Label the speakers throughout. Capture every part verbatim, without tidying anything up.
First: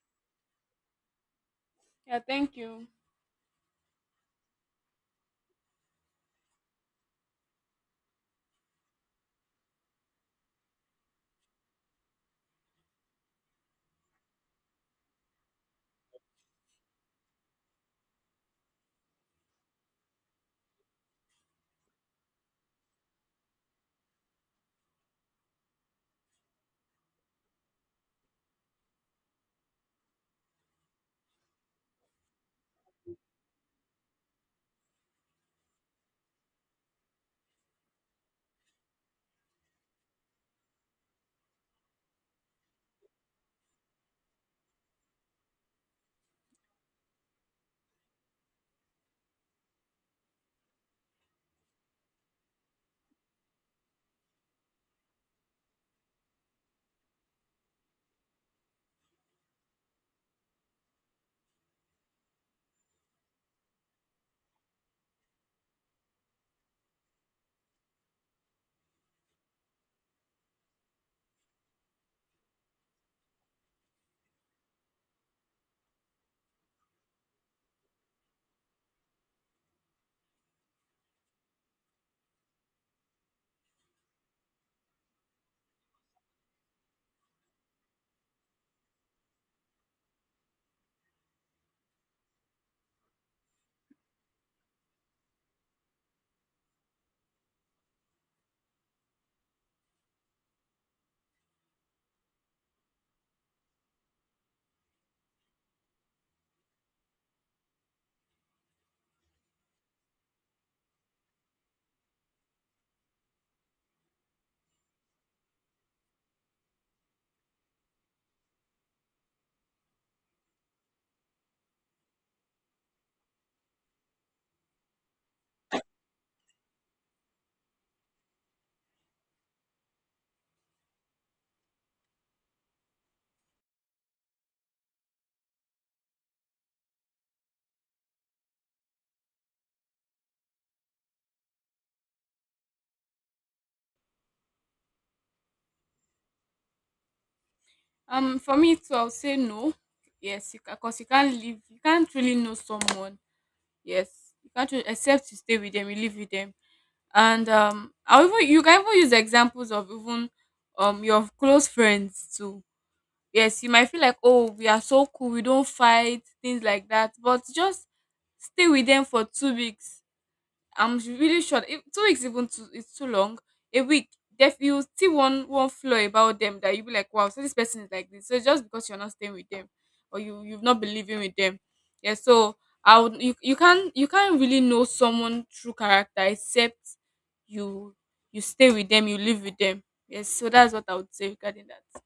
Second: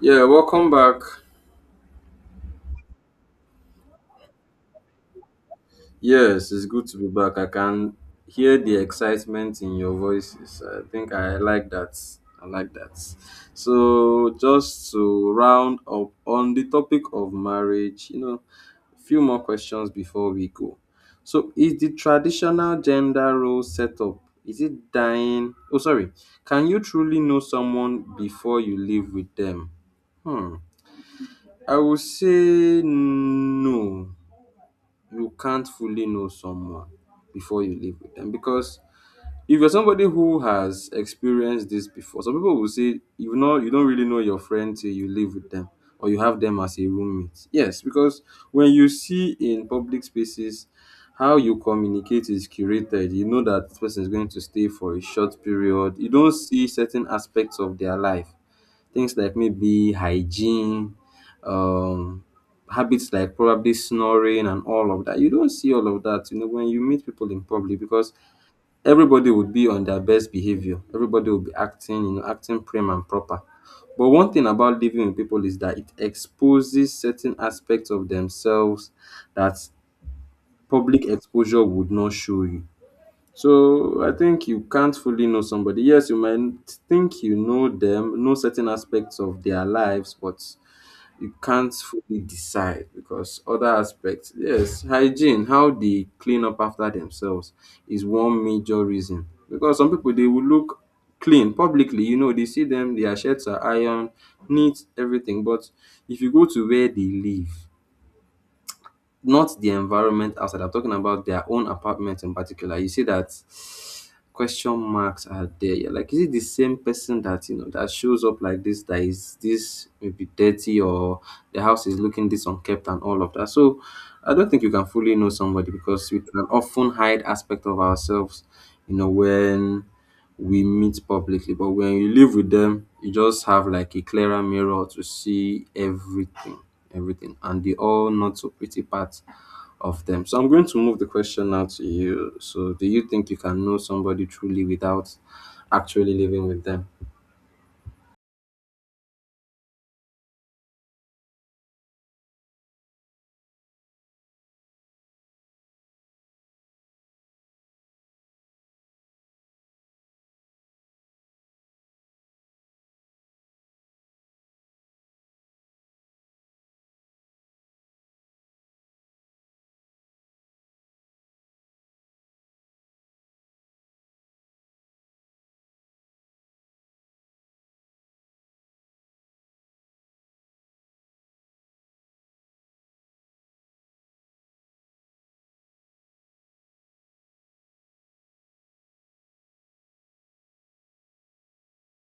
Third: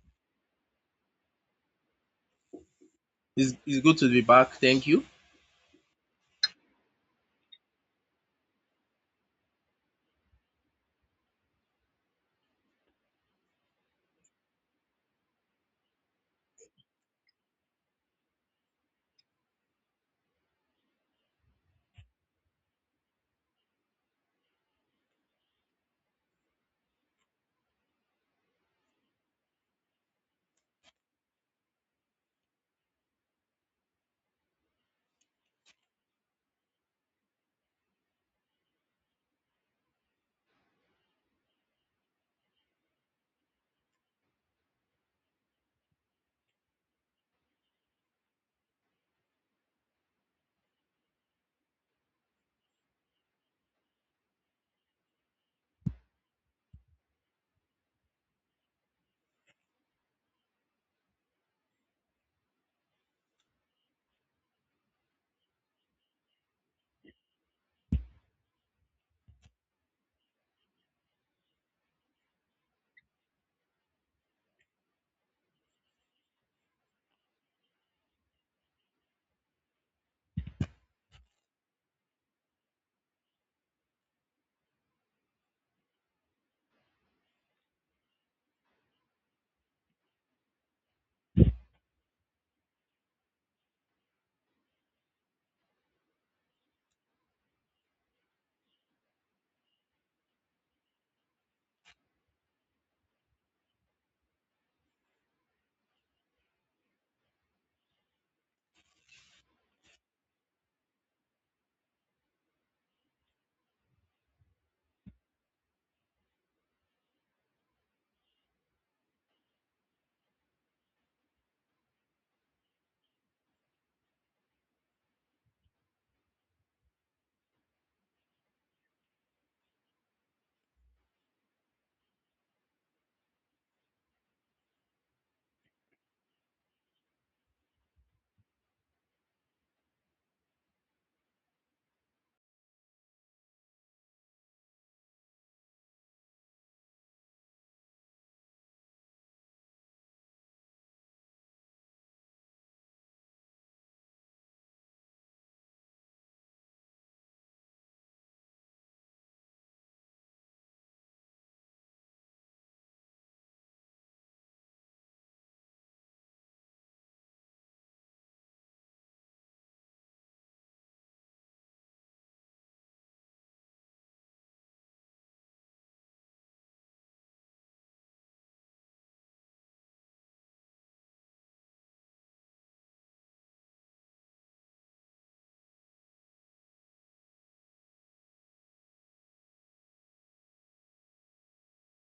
Speaker 1: Yeah, welcome back.
Speaker 2: Yeah, thank you.
Speaker 3: It's, it's good to be back. Thank you.
Speaker 1: Yes, it's good to be back. I can hear the excitement in your voices. I think I like that. I like that. So, just to round up on the topic of marriage, you know, few more questions before we go. So, is the traditional gender role setup, is it dying? Oh, sorry. Can you truly know someone before you live with them? Hmm. I would say no. You can't fully know someone before you live with them, because if you're somebody who has experienced this before, some people will say, you know, you don't really know your friend till you live with them or you have them as a roommate. Yes, because when you see in public spaces, how you communicate is curated. You know that this person is going to stay for a short period. You don't see certain aspects of their life. Things like maybe hygiene, um, habits like probably snoring and all of that. You don't see all of that, you know, when you meet people in public, because everybody would be on their best behavior. Everybody will be acting, you know, acting prim and proper. But one thing about living with people is that it exposes certain aspects of themselves that public exposure would not show you. So I think you can't fully know somebody. Yes, you might think you know them, know certain aspects of their lives, but you can't fully decide, because other aspects, yes, hygiene, how they clean up after themselves is one major reason. Because some people, they will look clean publicly. You know, they see them, their shirts are iron, neat, everything. But if you go to where they live, not the environment outside. I'm talking about their own apartment in particular. You see that question marks are there. You're like, is it the same person that you know that shows up like this? That is this maybe dirty, or the house is looking this unkept and all of that. So I don't think you can fully know somebody, because we can often hide aspect of ourselves. You know, when we meet publicly. But when you live with them, you just have like a clearer mirror to see everything, everything, and the all not so pretty parts of them. So I'm going to move the question now to you. So, do you think you can know somebody truly without actually living with them?
Speaker 2: Um, for me too, I'll say no. Yes, you because you can't live. You can't really know someone. Yes, you can't really, except you stay with them, you live with them, and um, I even you can even use examples of even um your close friends too. Yes, you might feel like, oh, we are so cool, we don't fight things like that, but just stay with them for two weeks. I'm s- really sure if two weeks even too, it's too long. A week, def you see one one flaw about them that you be like, wow, so this person is like this. So just because you're not staying with them or you you've not been living with them, yeah. So I would you you can't you can't really know someone true character except you you stay with them, you live with them. Yes, so that's what I would say regarding that.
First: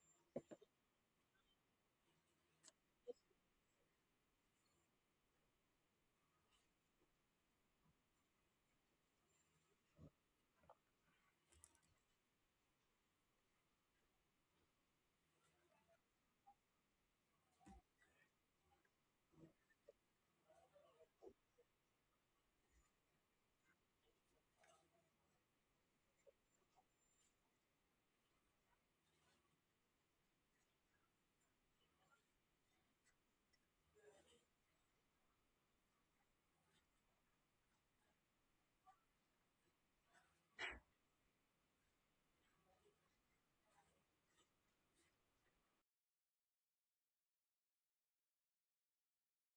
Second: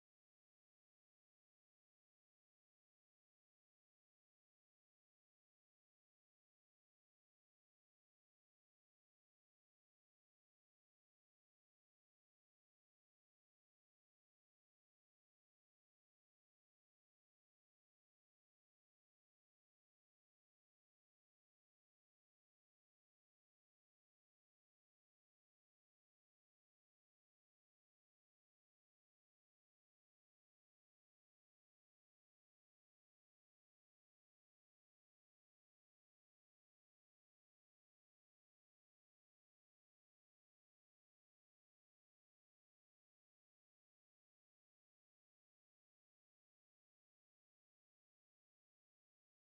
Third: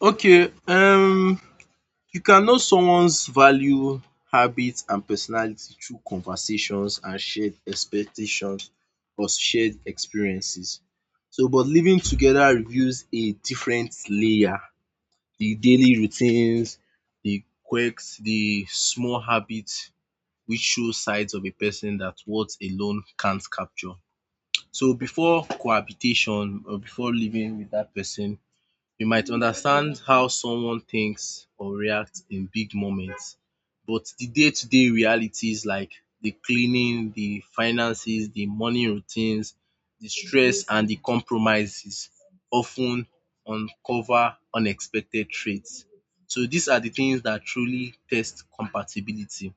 Speaker 3: Okay. Um, you can know someone's value, habits, and personality through conversations and shared expectations or shared experiences. So, but living together reveals a different layer. The daily routines, the quirks, the small habits which show sides of a person that words alone can't capture. So, before cohabitation or before living with that person, you might understand how someone thinks or reacts in big moments, but the day to day realities like the cleaning, the finances, the morning routines, the stress, and the compromises often uncover unexpected traits. So, these are the things that truly test compatibility.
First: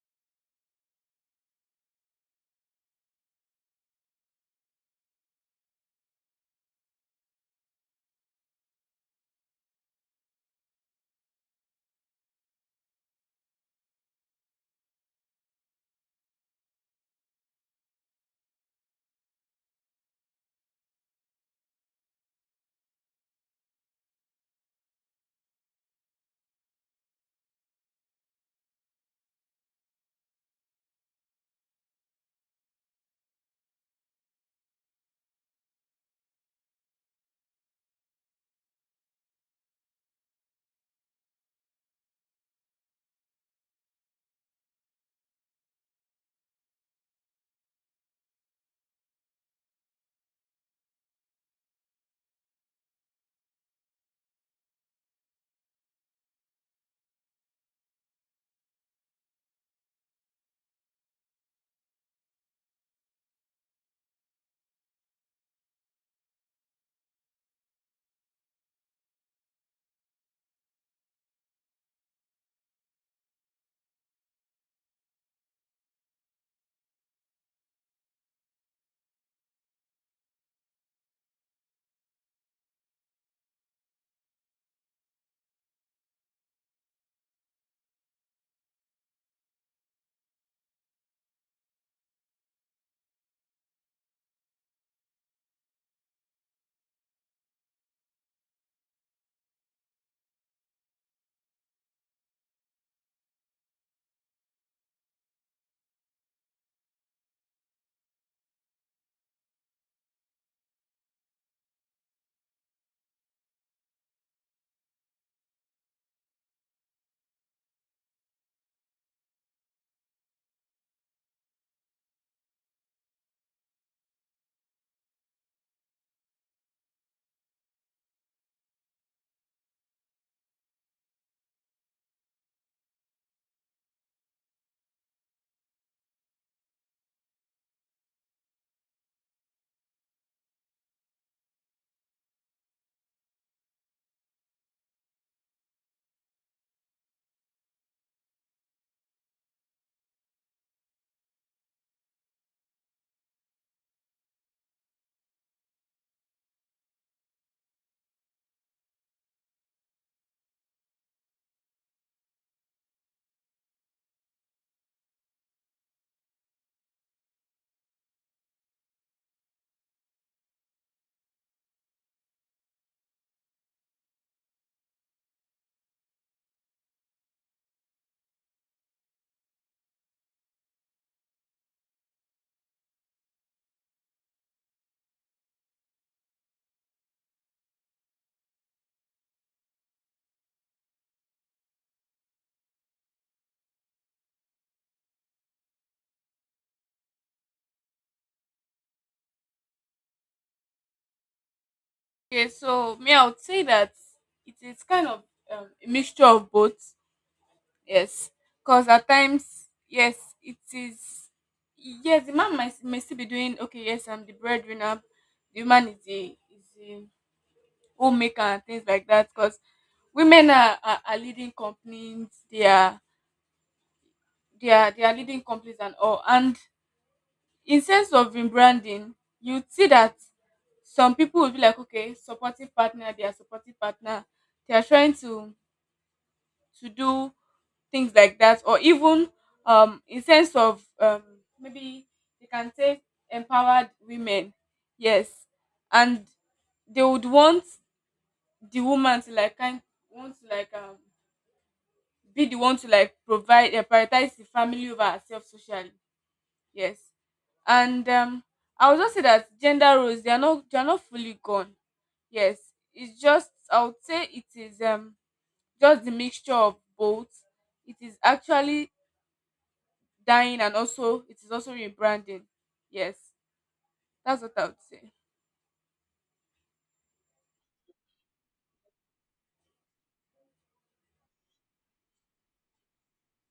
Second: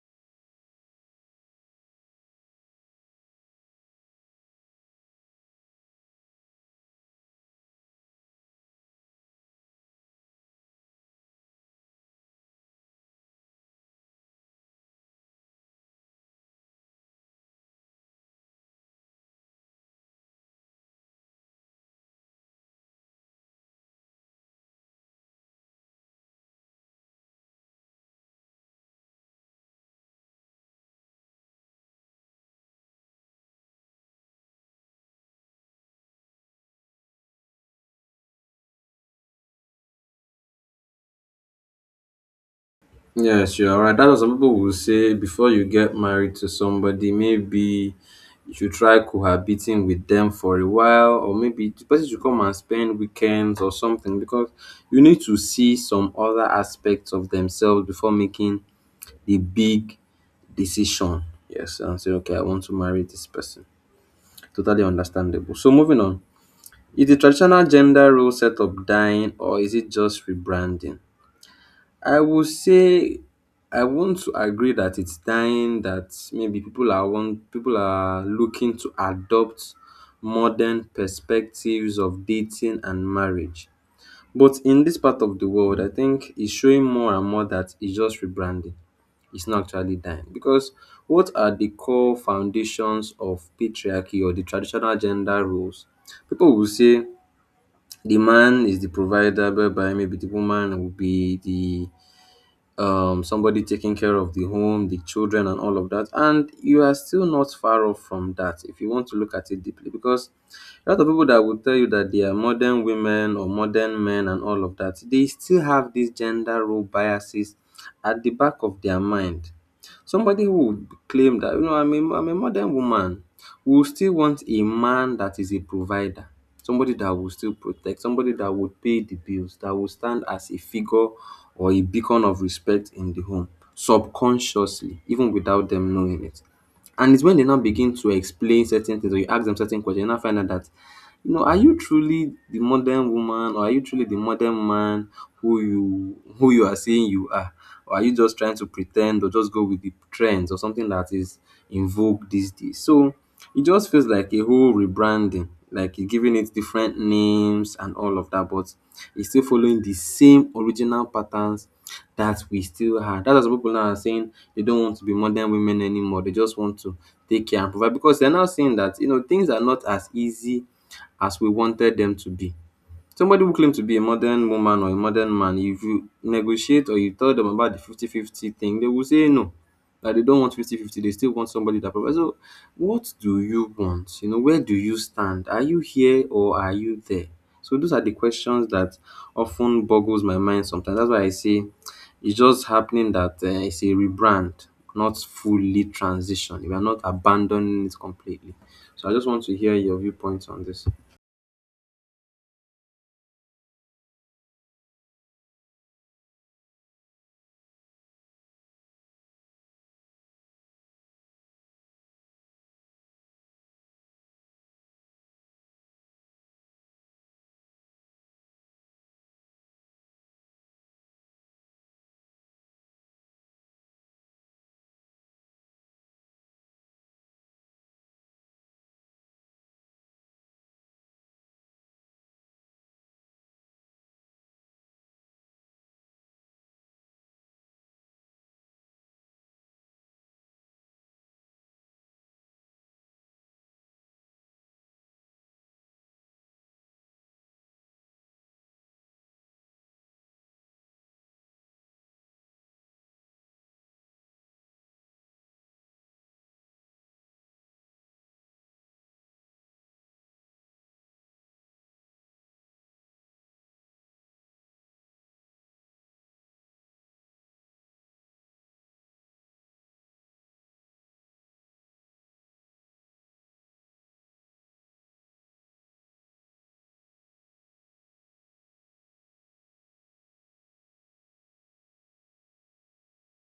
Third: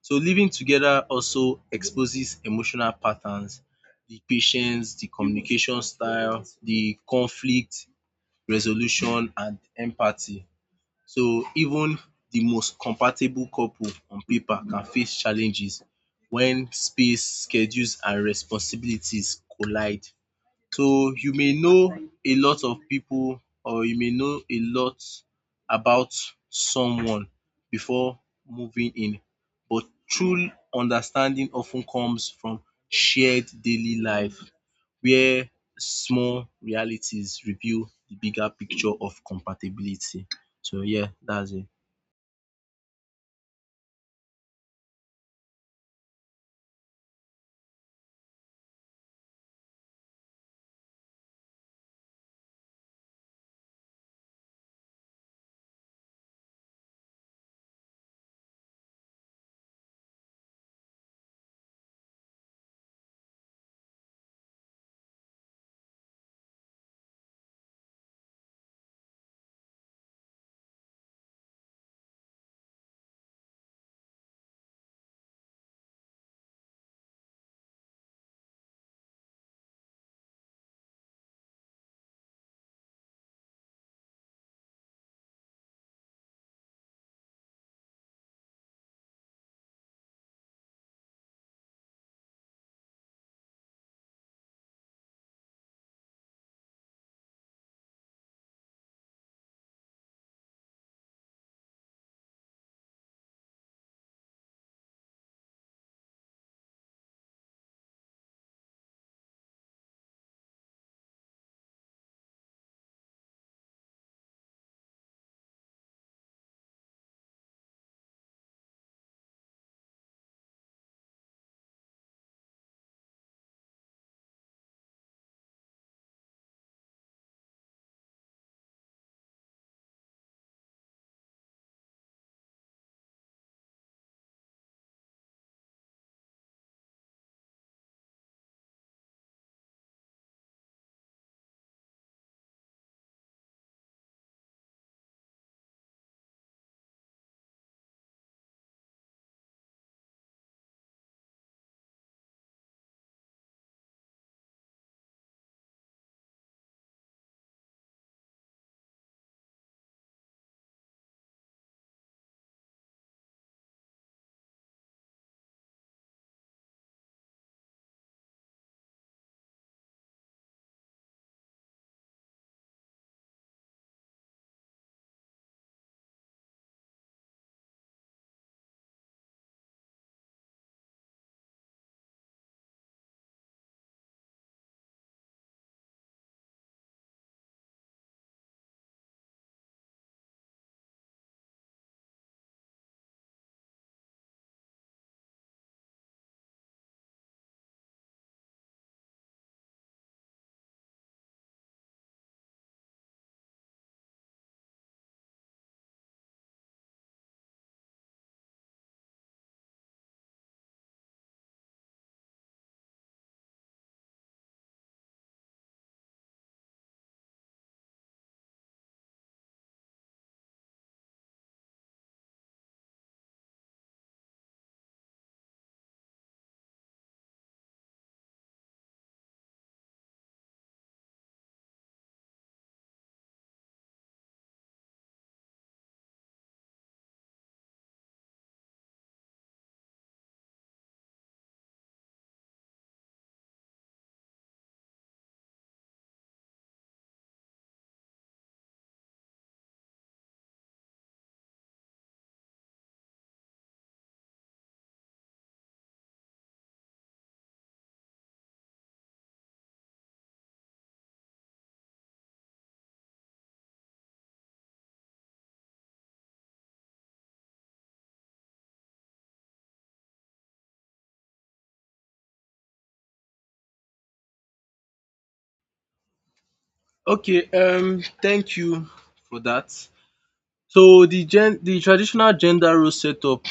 Speaker 3: So, living together also exposes emotional patterns, the patience, the communication style, the conflict, resolution and empathy. So even the most compatible couple on paper can face challenges when space, schedules and responsibilities collide. So you may know a lot of people, or you may know a lot about someone before moving in, but true understanding often comes from shared daily life where small realities reveal the bigger picture of compatibility. So yeah, that's it.
Speaker 1: Yes, you are right. That's what some people will say, before you get married to somebody, maybe you should try cohabiting with them for a while, or maybe the person should come and spend weekends or something, because you need to see some other aspects of themselves before making the big decision. Yes, and say, okay, I want to marry this person. Totally understandable. So, moving on. Is the traditional gender role setup dying, or is it just rebranding? I would say, I want to agree that it's dying, that maybe people are want people are looking to adopt modern perspectives of dating and marriage. But in this part of the world, I think it's showing more and more that it's just rebranding. It's not actually dying. Because what are the core foundations of patriarchy or the traditional gender roles? People will say the man is the provider, whereby maybe the woman will be the um, somebody taking care of the home, the children, and all of that. And you are still not far off from that if you want to look at it deeply. Because a lot of people that will tell you that they are modern women or modern men and all of that, they still have these gender role biases at the back of their mind. Somebody who would claim that, you know, I'm a, I'm a modern woman, we will still want a man that is a provider, somebody that will still protect, somebody that will pay the bills, that will stand as a figure or a beacon of respect in the home, subconsciously, even without them knowing it. And it's when they now begin to explain certain things, or you ask them certain questions, you now find out that, you know, are you truly the modern woman, or are you truly the modern man who you who you are saying you are? Or are you just trying to pretend or just go with the trends or something that is in vogue these days? So it just feels like a whole rebranding, like you're giving it different names and all of that, but it's still following the same original patterns that we still had. That's why people now are saying they don't want to be modern women anymore. They just want to take care and provide, because they're now saying that, you know, things are not as easy as we wanted them to be. Somebody who claimed to be a modern woman or a modern man, if you negotiate or you tell them about the fifty fifty thing, they will say no. That they don't want fifty fifty. They still want somebody that provides. So, what do you want? You know, where do you stand? Are you here or are you there? So, those are the questions that often boggles my mind sometimes. That's why I say it's just happening that uh, it's a rebrand, not fully transition. We are not abandoning it completely. So, I just want to hear your viewpoints on this.
Speaker 2: Okay, so me, I would say that it is kind of um, a mixture of both. Yes, because at times, yes, it is. Yes, the man might, may still be doing okay. Yes, I'm the breadwinner. The man is the is the homemaker and things like that. Because women are, are, are leading companies. They are they are they are leading companies and all. And in sense of rebranding, you see that some people will be like, okay, supportive partner. They are supportive partner. They are trying to to do things like that, or even um in sense of um maybe they can say empowered women, yes, and they would want the woman to like kind want to like um be the one to like provide, uh, prioritize the family over herself socially, yes. And um I would just say that gender roles, they are not they are not fully gone, yes. It's just, I would say it is um just the mixture of both. It is actually dying and also it is also rebranding. Yes, that's what I would say.
Speaker 3: Okay, um thank you for that. So the gen the traditional gender role setup,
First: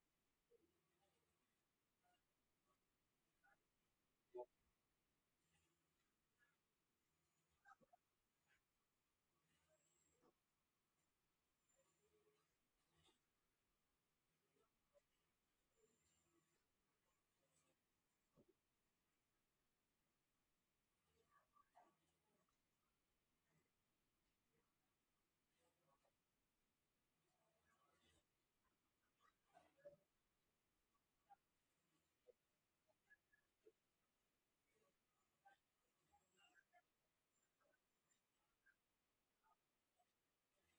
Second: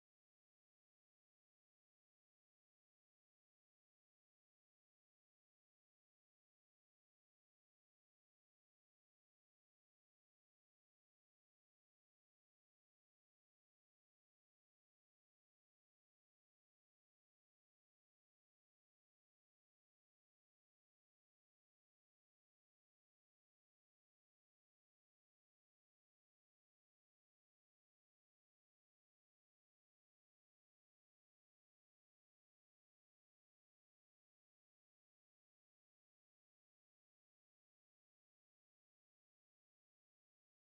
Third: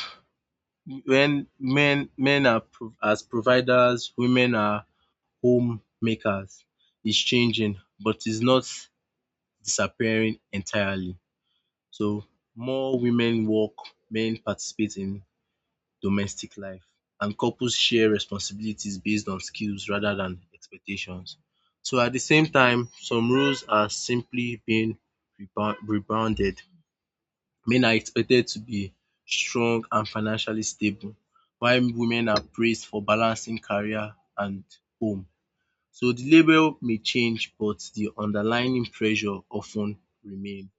Speaker 3: when men men are pro- as providers, women are homemakers, it's changing, but it's not disappearing entirely. So more women work, men participate in domestic life, and couples share responsibilities based on skills rather than expectations. So at the same time, some roles are simply being rebound- rebounded. Men are expected to be strong and financially stable, while women are praised for balancing career and home. So the label may change, but the underlying pressure often ten remain.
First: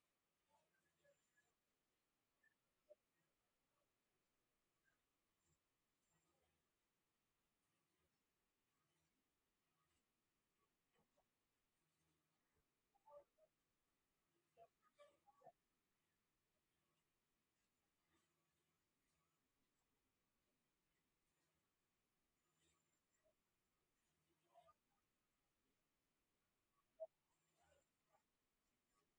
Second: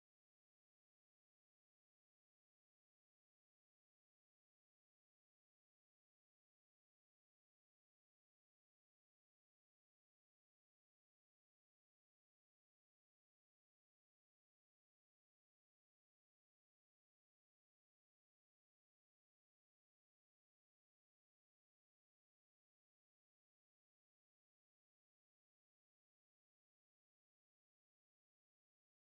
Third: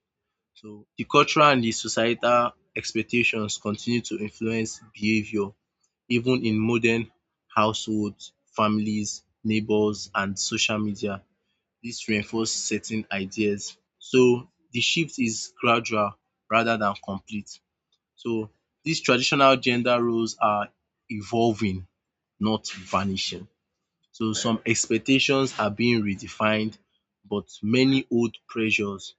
Speaker 3: So the cultural and the societal expectations continue to influence behaviour even in modern households, families, neighbours and social media. This reinforces certain ideas. So the shift is gradual rather than complete. So these traditional gender roles are evolving, not vanishing. So some expectations are being redefined, but many old pressures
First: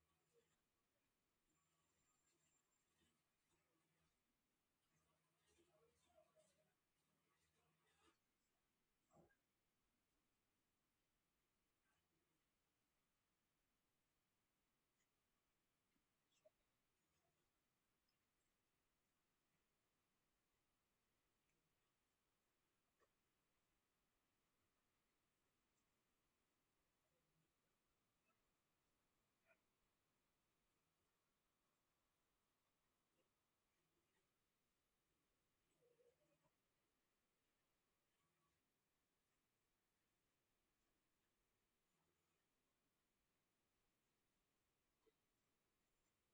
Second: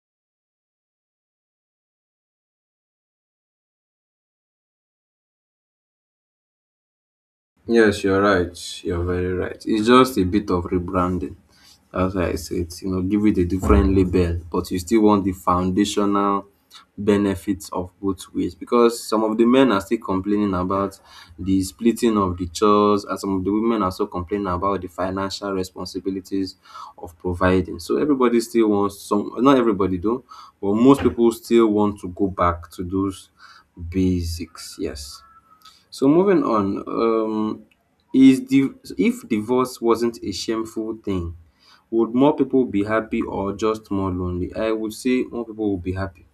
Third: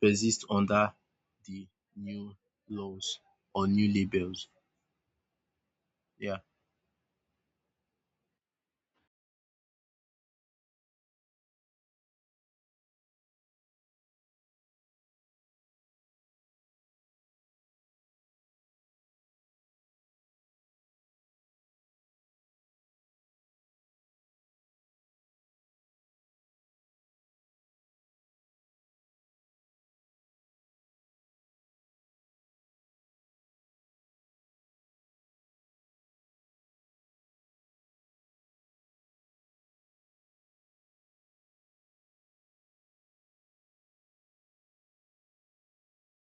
Speaker 3: persist under the new laws or new labels. Yeah.
Speaker 1: Yes, you're right. You're very right. It's just a bit of rebranding. That's why I said, you know, give it a different label, but you still want the foundational benefits of both ways. Because some of the men are still complaining about the splitting of the chores, and some of the women are still complaining about the financial responsibilities of providing. So everybody still wants some, not everybody though, but most people still want to go back to those basics. Yes. So moving on, um, is the, if divorce wasn't a shameful thing, would more people be happy or just more lonely? I would say more people would be happy.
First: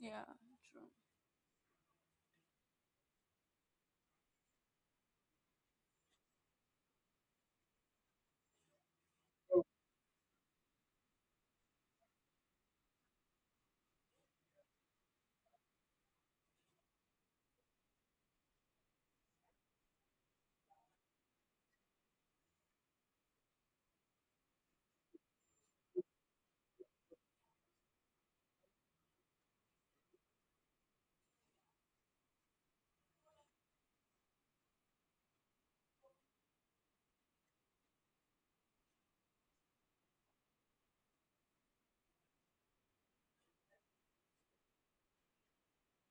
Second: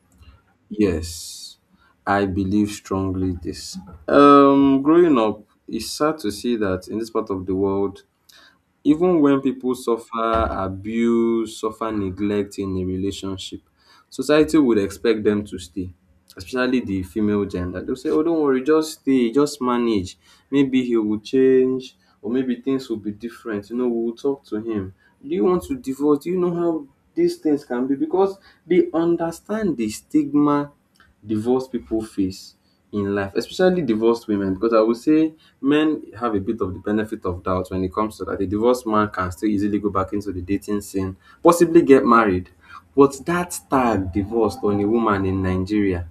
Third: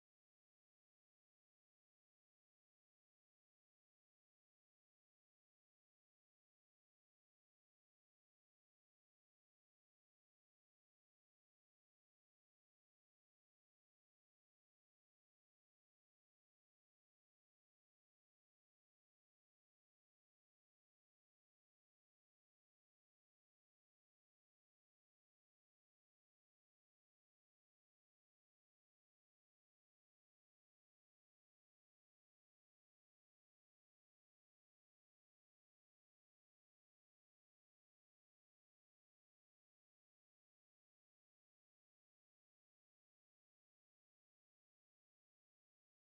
Speaker 2: Yeah, true.
Speaker 1: Yes, I believe strongly this. Um, growing up, it's sad to see that in this part of the world, even when people suffer abuse, suffer neglect in a relationship, society would expect them to stay, especially the female gender. They'll say, oh, don't worry, just stay, just manage. Maybe he will change, or maybe things will be different. You know, we'll talk to him. Do you want to divorce? Do you know how these things can be? Because they understand the stigma divorced people face in life, especially divorced women, because I would say men have a bit of the benefit of doubt when it comes to that. A divorced man can still easily go back into the dating scene, possibly get married. But that tag divorced on a woman in Nigeria,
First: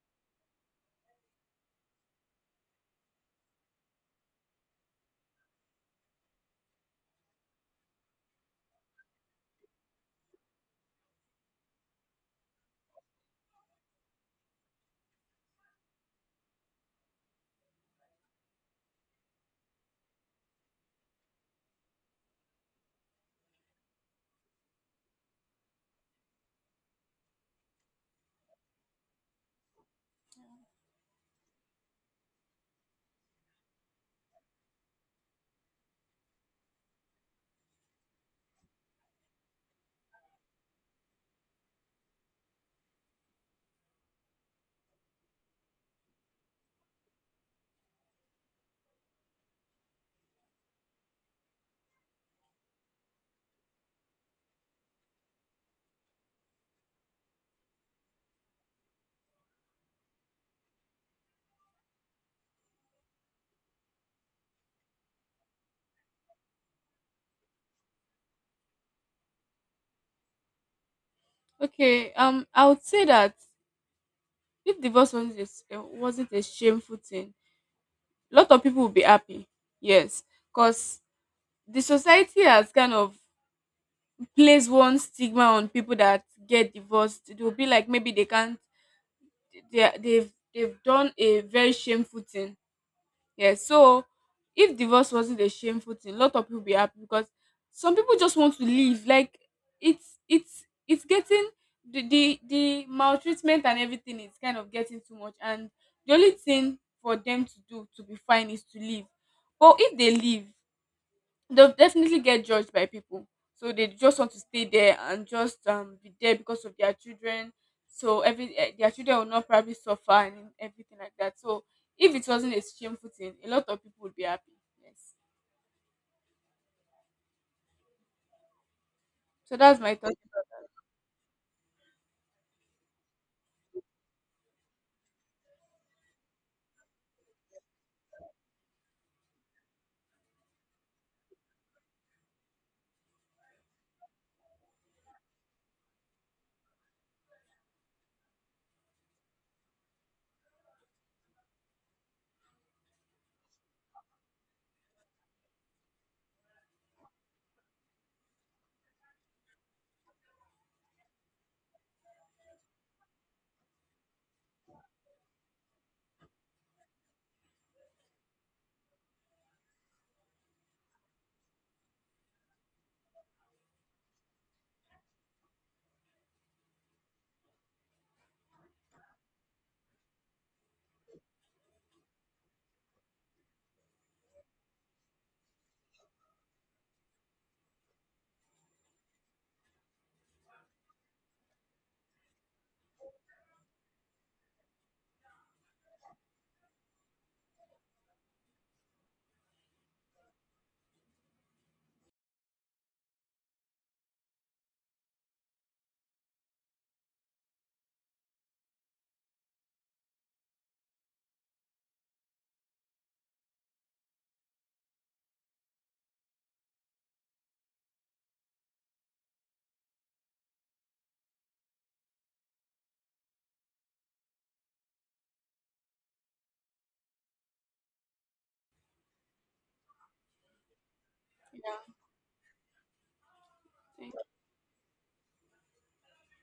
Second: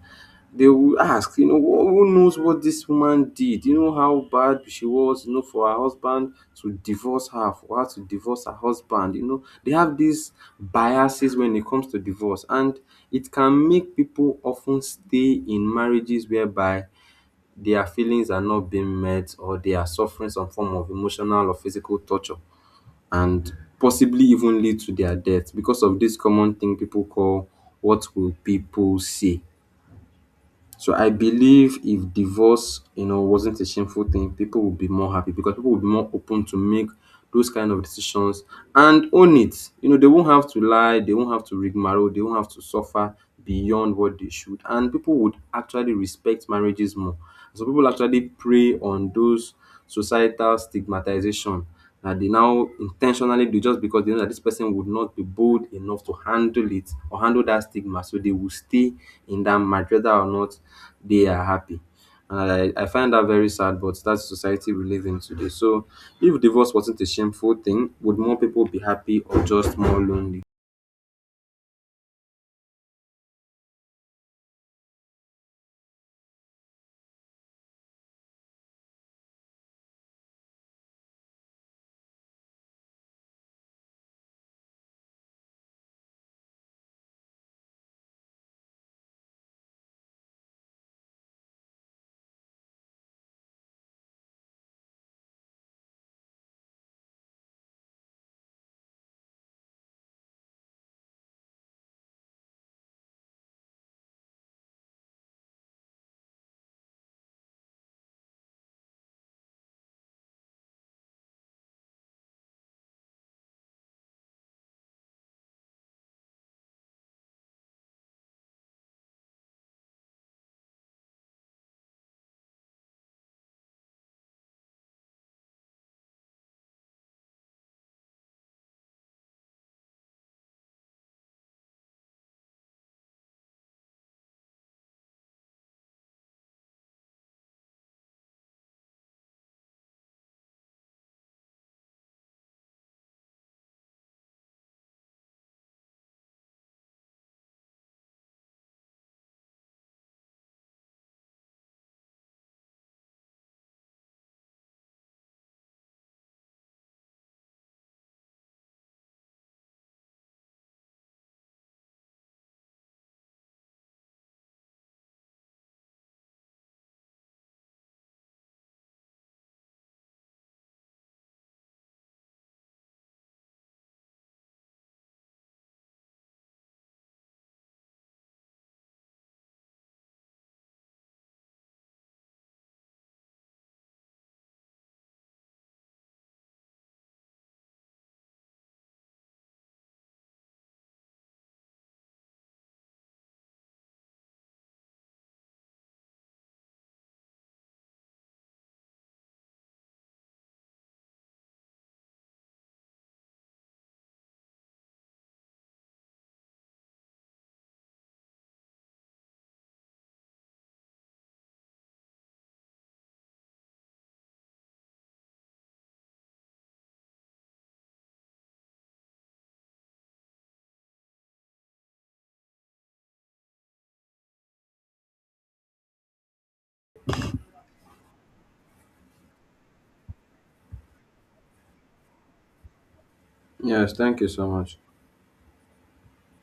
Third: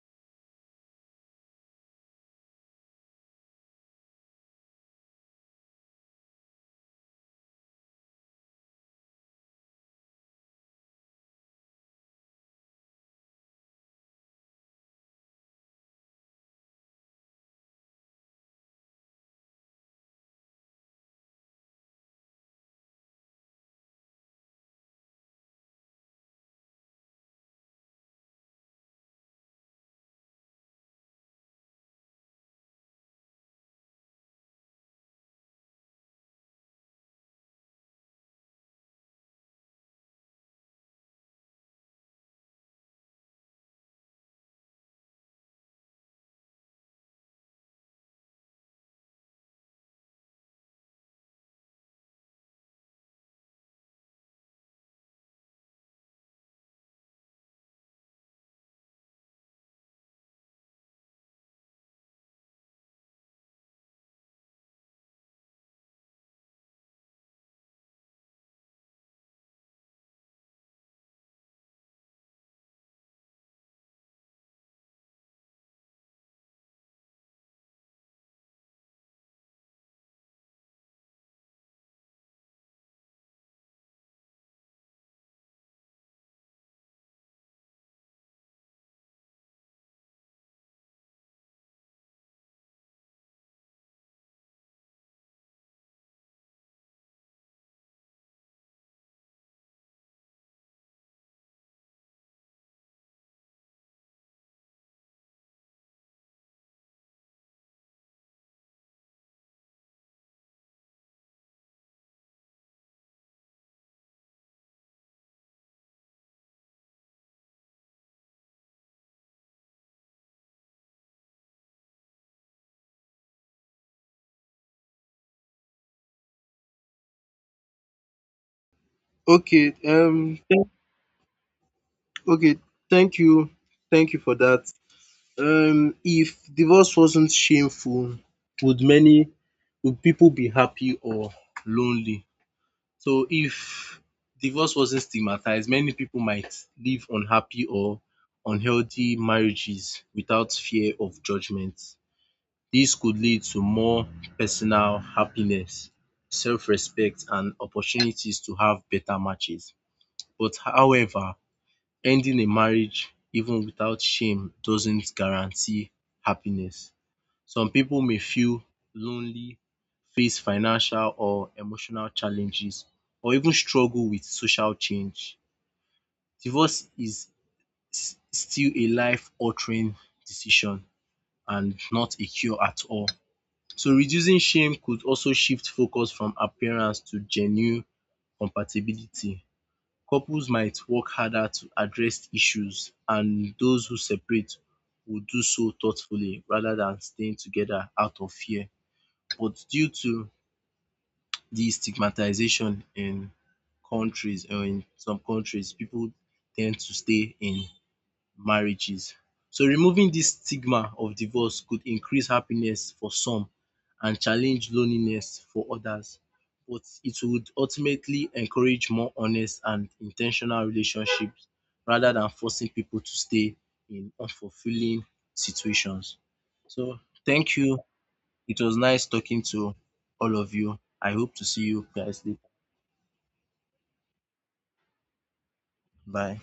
Speaker 1: they will ask, you know, who who knows what this woman did? You know how bad she was, you know, for her husband to divorce her, for her to divorce her husband. You know, they have these biases when it comes to divorce, and it can make people often stay in marriages whereby their feelings are not being met, or they are suffering some form of emotional or physical torture, and possibly even lead to their death, because of this common thing people call, what will people say? So I believe if divorce, you know, wasn't a shameful thing, people would be more happy, because people would be more open to make those kind of decisions and own it. You know, they won't have to lie, they won't have to rigmarole, they won't have to suffer beyond what they should. And people would actually respect marriages more. So people actually prey on those societal stigmatization that they now intentionally do, just because they know that this person would not be bold enough to handle it or handle that stigma. So they will stay in that marriage whether or not they are happy. And I, I find that very sad, but that's society we live in today. So if divorce wasn't a shameful thing, would more people be happy or just more lonely?
Speaker 2: Okay, um, I would say that if divorce wasn't a, s- uh, wasn't a shameful thing, a lot of people would be happy. Yes, because the society has kind of placed one stigma on people that get divorced. They'll be like maybe they can't. They they've they've done a very shameful thing. Yes, so if divorce wasn't a shameful thing, a lot of people be happy because some people just want to leave. Like it's it's it's getting the the, the maltreatment, and everything is kind of getting too much, and the only thing for them to do to be fine is to leave. But if they leave, they'll definitely get judged by people. So they just want to stay there and just um, be there because of their children. So every eh, their children will not probably suffer and everything like that. So if it wasn't a shameful thing, a lot of people would be happy. Yes. So
Speaker 3: Okay.
Speaker 2: that's my thought
Speaker 3: Um.
Speaker 2: about
Speaker 3: thank- Okay. Thank you. Thank you for that. Um. If divorce wasn't shameful, would many would people be happy or lonely? So if divorce wasn't stigmatized, many people might live unhappy or unhealthy marriages without fear of judgment. This could lead to more personal happiness, self-respect, and opportunities to have better matches. But however, ending a marriage even without shame doesn't guarantee happiness. Some people may feel lonely, face financial or emotional challenges, or even struggle with social change. Divorce is s- still a life altering decision and not a cure at all. So reducing shame could also shift focus from appearance to genuine compatibility. Couples might work harder to address issues, and those who separate will do so thoughtfully rather than staying together out of fear, but due to the stigmatization in countries, or in some countries, people tend to stay in marriages. So removing this stigma of divorce could increase happiness for some and challenge loneliness for others. But it would ultimately encourage more honest and intentional relationships rather than forcing people to stay in unfulfilling situations. So thank you, it was nice talking to all of you. I hope to see you
Speaker 2: it.
Speaker 3: guys later.
Speaker 1: Yes, thank
Speaker 2: Yeah.
Speaker 1: you so much.
Speaker 3: Bye.